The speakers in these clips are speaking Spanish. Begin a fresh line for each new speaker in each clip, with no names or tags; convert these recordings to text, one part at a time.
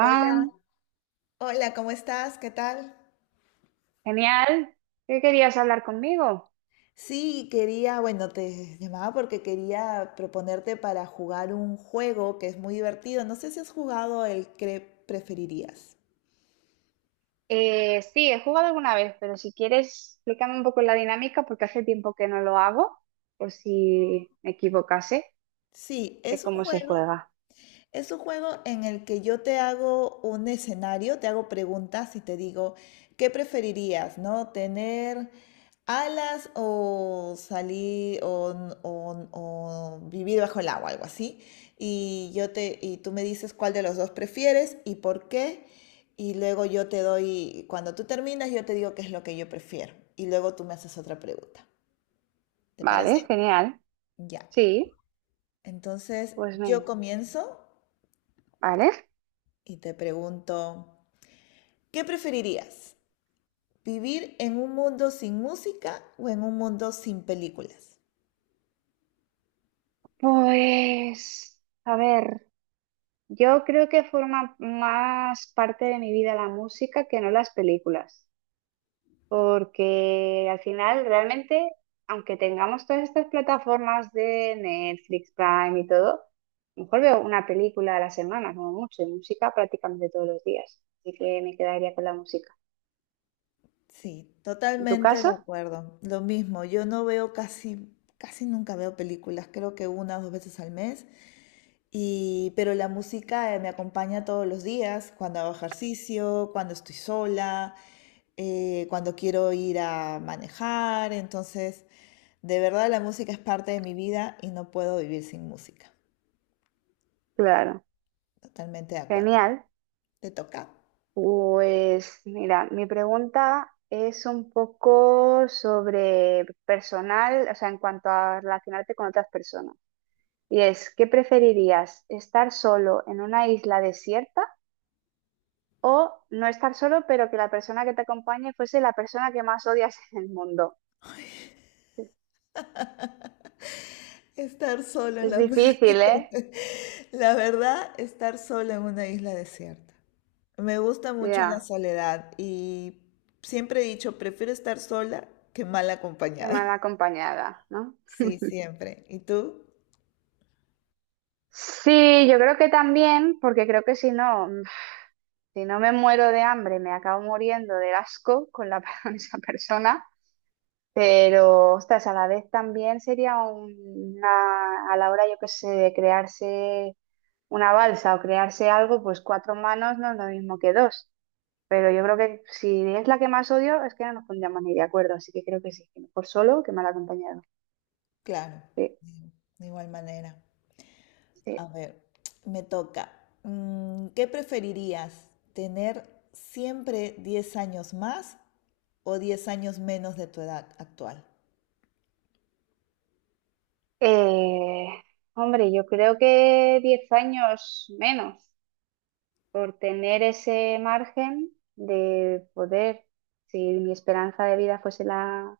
Hola, hola, ¿cómo estás? ¿Qué tal?
genial. ¿Qué querías hablar conmigo?
Sí, quería, bueno, te llamaba porque quería proponerte para jugar un juego que es muy divertido. No sé si has jugado el que preferirías.
Sí, he jugado alguna vez, pero si quieres, explícame un poco la dinámica porque hace tiempo que no lo hago, por si me equivocase
Sí,
de
es un
cómo se
juego.
juega.
Es un juego en el que yo te hago un escenario, te hago preguntas y te digo, ¿qué preferirías, no? ¿Tener alas o salir o vivir bajo el agua, algo así? Y yo te y tú me dices cuál de los dos prefieres y por qué. Y luego yo te doy, cuando tú terminas, yo te digo qué es lo que yo prefiero. Y luego tú me haces otra pregunta. ¿Te
Vale,
parece?
genial.
Ya.
Sí,
Entonces,
pues
yo
venga.
comienzo
Vale.
y te pregunto, ¿qué preferirías? ¿Vivir en un mundo sin música o en un mundo sin películas?
Pues, a ver, yo creo que forma más parte de mi vida la música que no las películas. Porque al final, realmente, aunque tengamos todas estas plataformas de Netflix, Prime y todo, a lo mejor veo una película a la semana, como mucho, y música prácticamente todos los días. Así que me quedaría con la música.
Sí,
¿En tu
totalmente de
caso?
acuerdo. Lo mismo, yo no veo casi nunca veo películas, creo que una o dos veces al mes. Y, pero la música me acompaña todos los días, cuando hago ejercicio, cuando estoy sola, cuando quiero ir a manejar. Entonces, de verdad la música es parte de mi vida y no puedo vivir sin música.
Claro.
Totalmente de acuerdo.
Genial.
¿Te toca?
Pues mira, mi pregunta es un poco sobre personal, o sea, en cuanto a relacionarte con otras personas. Y es, ¿qué preferirías? ¿Estar solo en una isla desierta? O no estar solo, pero que la persona que te acompañe fuese la persona que más odias en el mundo.
Estar solo en
Es
la...
difícil, ¿eh?
La verdad, estar solo en una isla desierta. Me gusta mucho la
Ya,
soledad y siempre he dicho, prefiero estar sola que mal
qué mal
acompañada.
acompañada, ¿no?
Sí, siempre. ¿Y tú?
Sí, yo creo que también, porque creo que si no me muero de hambre, me acabo muriendo del asco con la, con esa persona. Pero, ostras, a la vez también sería a la hora, yo qué sé, de crearse una balsa o crearse algo, pues cuatro manos no es lo mismo que dos. Pero yo creo que si es la que más odio, es que no nos pondríamos ni de acuerdo. Así que creo que sí, que mejor solo que mal acompañado.
Claro,
Sí,
de de igual manera.
sí.
A ver, me toca. ¿Qué preferirías? ¿Tener siempre 10 años más o 10 años menos de tu edad actual?
Eh, Hombre, yo creo que 10 años menos por tener ese margen de poder, si mi esperanza de vida fuese la,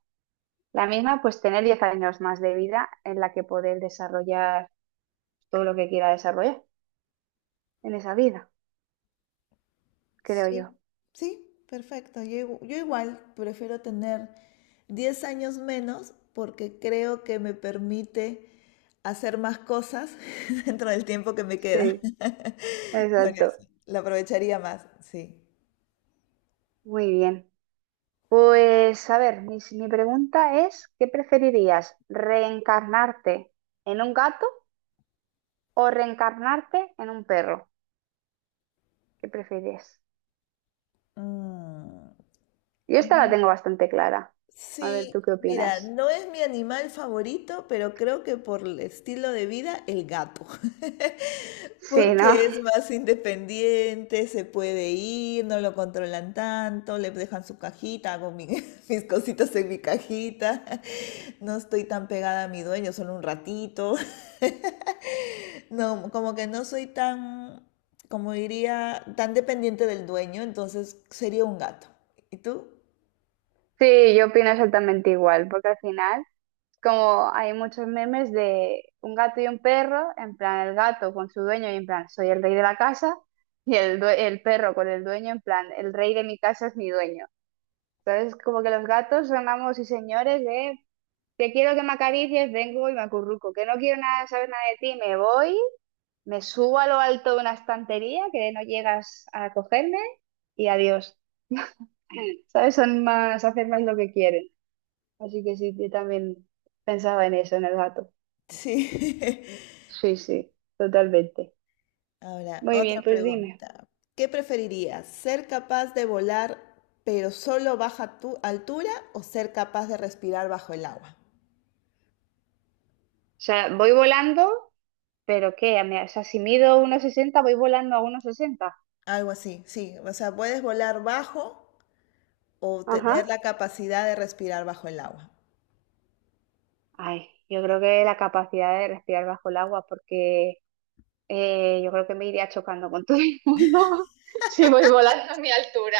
la misma, pues tener 10 años más de vida en la que poder desarrollar todo lo que quiera desarrollar en esa vida, creo yo.
Sí, sí, perfecto. Yo igual prefiero tener 10 años menos porque creo que me permite hacer más cosas dentro del tiempo que me queda.
Sí,
Por
exacto.
eso, lo aprovecharía más, sí.
Muy bien. Pues a ver, mi pregunta es, ¿qué preferirías? ¿Reencarnarte en un gato o reencarnarte en un perro? ¿Qué prefieres?
Mm,
Yo esta la
mm,
tengo bastante clara. A ver, ¿tú
sí,
qué
mira,
opinas?
no es mi animal favorito, pero creo que por el estilo de vida, el gato.
Sí, ¿no?
Porque es más independiente, se puede ir, no lo controlan tanto, le dejan su cajita, mis cositas en mi cajita, no estoy tan pegada a mi dueño, solo un ratito, no, como que no soy tan, como diría, tan dependiente del dueño, entonces sería un gato. ¿Y tú?
Sí, yo opino exactamente igual, porque al final, como hay muchos memes de un gato y un perro, en plan el gato con su dueño y en plan soy el rey de la casa, y el perro con el dueño en plan el rey de mi casa es mi dueño. ¿Sabes? Como que los gatos son amos y señores de que quiero que me acaricies, vengo y me acurruco, que no quiero nada, saber nada de ti, me voy, me subo a lo alto de una estantería que no llegas a cogerme y adiós. ¿Sabes? Son más, hacen más lo que quieren. Así que sí, yo también pensaba en eso, en el gato.
Sí.
Sí, sí, totalmente.
Ahora,
Muy
otra
bien, pues dime.
pregunta. ¿Qué preferirías? ¿Ser capaz de volar pero solo baja tu altura o ser capaz de respirar bajo el agua?
O sea, voy volando, pero ¿qué? O sea, si mido 1,60 voy volando a 1,60.
Algo así, sí. O sea, puedes volar bajo o tener
Ajá.
la capacidad de respirar bajo el agua.
Ay, yo creo que la capacidad de respirar bajo el agua, porque yo creo que me iría chocando con todo el mundo. Si voy volando a mi altura.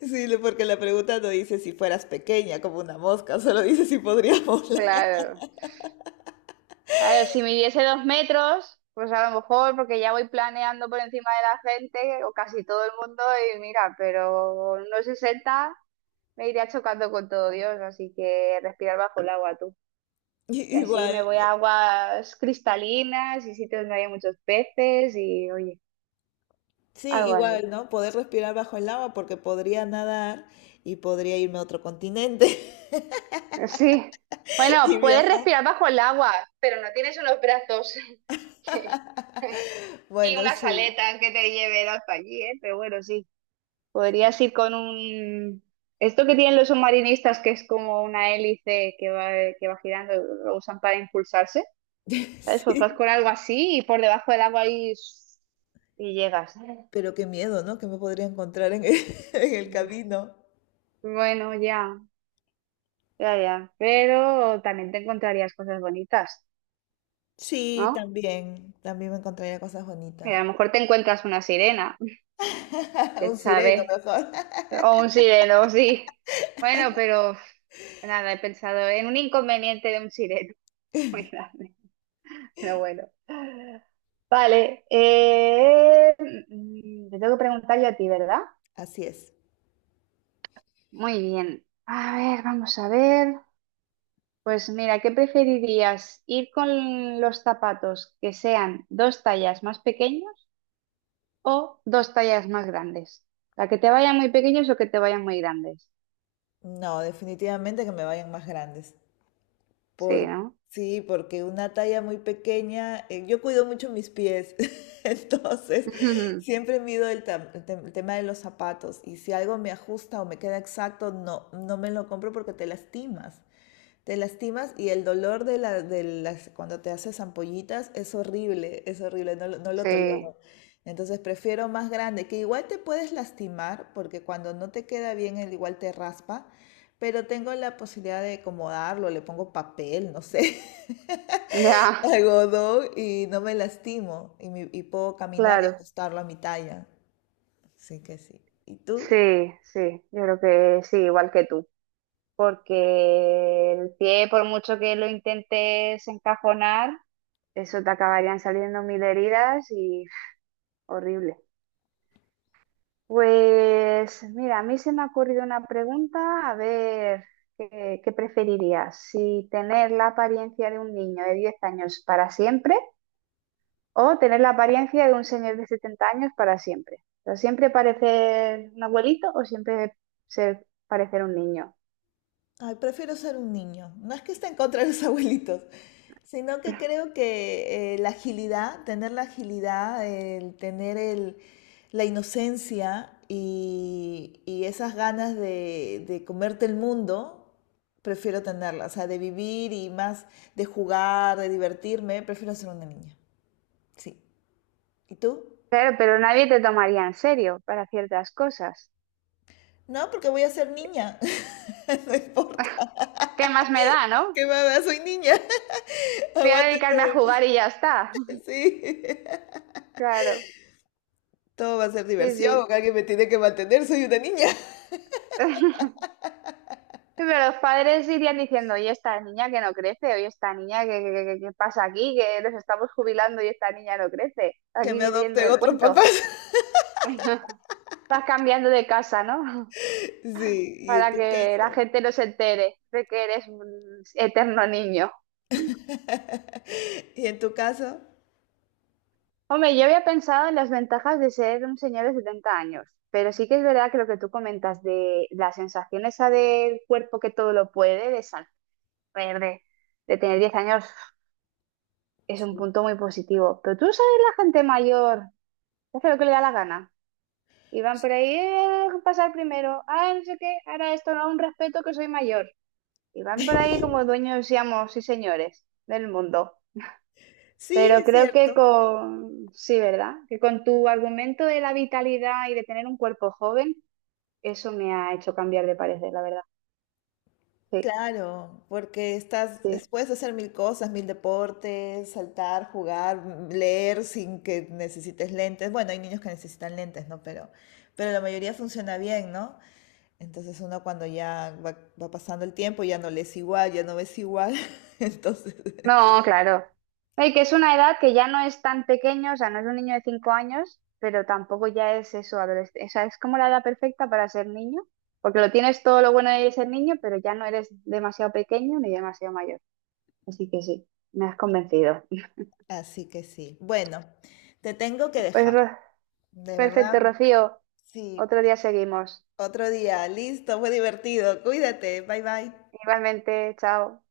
Porque la pregunta no dice si fueras pequeña como una mosca, solo dice si podrías volar.
Claro. A ver, si midiese 2 metros, pues a lo mejor, porque ya voy planeando por encima de la gente, o casi todo el mundo, y mira, pero unos 60 me iría chocando con todo Dios, así que respirar bajo el agua tú. Y así
Igual.
me voy a aguas cristalinas y sitios donde hay muchos peces y, oye,
Sí,
algo así.
igual, ¿no? Poder respirar bajo el agua porque podría nadar y podría irme a otro continente
Sí.
y
Bueno, puedes
viajar.
respirar bajo el agua, pero no tienes unos brazos y
Bueno,
unas
sí.
aletas que te lleven hasta allí, ¿eh? Pero bueno, sí. Podrías ir con un. Esto que tienen los submarinistas, que es como una hélice que va girando, lo usan para impulsarse. ¿Sabes? Pues vas
Sí,
con algo así y por debajo del agua ahí y llegas.
pero qué miedo, ¿no? Que me podría encontrar en el camino.
Bueno, ya, ya, ya. Pero también te encontrarías cosas bonitas,
Sí,
¿no?
también. También me encontraría cosas
Y
bonitas.
a lo mejor te encuentras una sirena.
Un
¿Quién
sireno
sabe?
mejor.
O un sireno, sí. Bueno, pero nada, he pensado en un inconveniente de un sireno muy grande. Pero bueno. Vale. Te tengo que preguntar yo a ti, ¿verdad?
Así es.
Muy bien. A ver, vamos a ver. Pues mira, ¿qué preferirías? ¿Ir con los zapatos que sean dos tallas más pequeños o dos tallas más grandes? ¿La que te vayan muy pequeños o que te vayan muy grandes?
No, definitivamente que me vayan más grandes.
Sí,
Por,
¿no?
sí, porque una talla muy pequeña, yo cuido mucho mis pies, entonces siempre mido el tema de los zapatos y si algo me ajusta o me queda exacto, no me lo compro porque te lastimas. Te lastimas y el de las, cuando te haces ampollitas es horrible, no lo
Sí,
tolero. Entonces prefiero más grande, que igual te puedes lastimar, porque cuando no te queda bien, el igual te raspa, pero tengo la posibilidad de acomodarlo, le pongo papel, no sé,
ya,
algodón y no me lastimo y, me- y puedo caminar y
claro,
ajustarlo a mi talla. Así que sí. ¿Y tú?
sí, sí, yo creo que sí, igual que tú, porque el pie, por mucho que lo intentes encajonar, eso te acabarían saliendo mil heridas y horrible. Pues mira, a mí se me ha ocurrido una pregunta, a ver, ¿qué preferirías? ¿Si tener la apariencia de un niño de 10 años para siempre? O tener la apariencia de un señor de 70 años para siempre. O sea, siempre parecer un abuelito o siempre parecer un niño.
Ay, prefiero ser un niño. No es que esté en contra de los abuelitos, sino que creo que tener la agilidad, la inocencia y esas ganas de comerte el mundo, prefiero tenerla. O sea, de vivir y más de jugar, de divertirme, prefiero ser una niña. Sí. ¿Y tú?
Claro, pero nadie te tomaría en serio para ciertas cosas.
No, porque voy a ser niña. No importa.
¿Qué más me da, no?
¿Qué mamá? Soy niña.
Voy a dedicarme a
Aguántenme.
jugar y ya está.
Sí.
Claro,
Todo va a ser
sí,
diversión,
sí.
alguien me tiene que mantener, soy una niña.
Pero los padres irían diciendo, oye, esta niña que no crece, oye, esta niña que pasa aquí, que nos estamos jubilando y esta niña no crece,
Que
aquí
me
viviendo
adopten
del
otros
cuento.
papás.
Vas cambiando de casa, ¿no?
Sí, y en
Para
tu
que la
caso.
gente no se entere de que eres un eterno niño.
Y en tu caso.
Hombre, yo había pensado en las ventajas de ser un señor de 70 años, pero sí que es verdad que lo que tú comentas de la sensación esa del cuerpo que todo lo puede, de saber, de, de tener 10 años, es un
Sí.
punto muy positivo. Pero tú sabes, la gente mayor que hace lo que le da la gana. Y van por ahí, pasar primero, ah, no sé qué, ahora esto no, un respeto que soy mayor." Y van por ahí como dueños, seamos, y señores, del mundo.
Sí,
Pero
es
creo que
cierto.
sí, ¿verdad? Que con tu argumento de la vitalidad y de tener un cuerpo joven, eso me ha hecho cambiar de parecer, la verdad. Sí,
Claro, porque
sí.
puedes hacer mil cosas, mil deportes, saltar, jugar, leer sin que necesites lentes. Bueno, hay niños que necesitan lentes, ¿no? Pero la mayoría funciona bien, ¿no? Entonces uno cuando va pasando el tiempo ya no lees igual, ya no ves igual. Entonces
No, claro. No, y que es una edad que ya no es tan pequeño, o sea, no es un niño de 5 años, pero tampoco ya es eso, adolescente. O sea, es como la edad perfecta para ser niño, porque lo tienes todo lo bueno de ser niño, pero ya no eres demasiado pequeño ni demasiado mayor. Así que sí, me has convencido.
así que sí. Bueno, te tengo que
Pues
dejar. De
Perfecto,
verdad,
Rocío.
sí.
Otro día seguimos.
Otro día. Listo, fue divertido. Cuídate. Bye bye.
Igualmente, chao.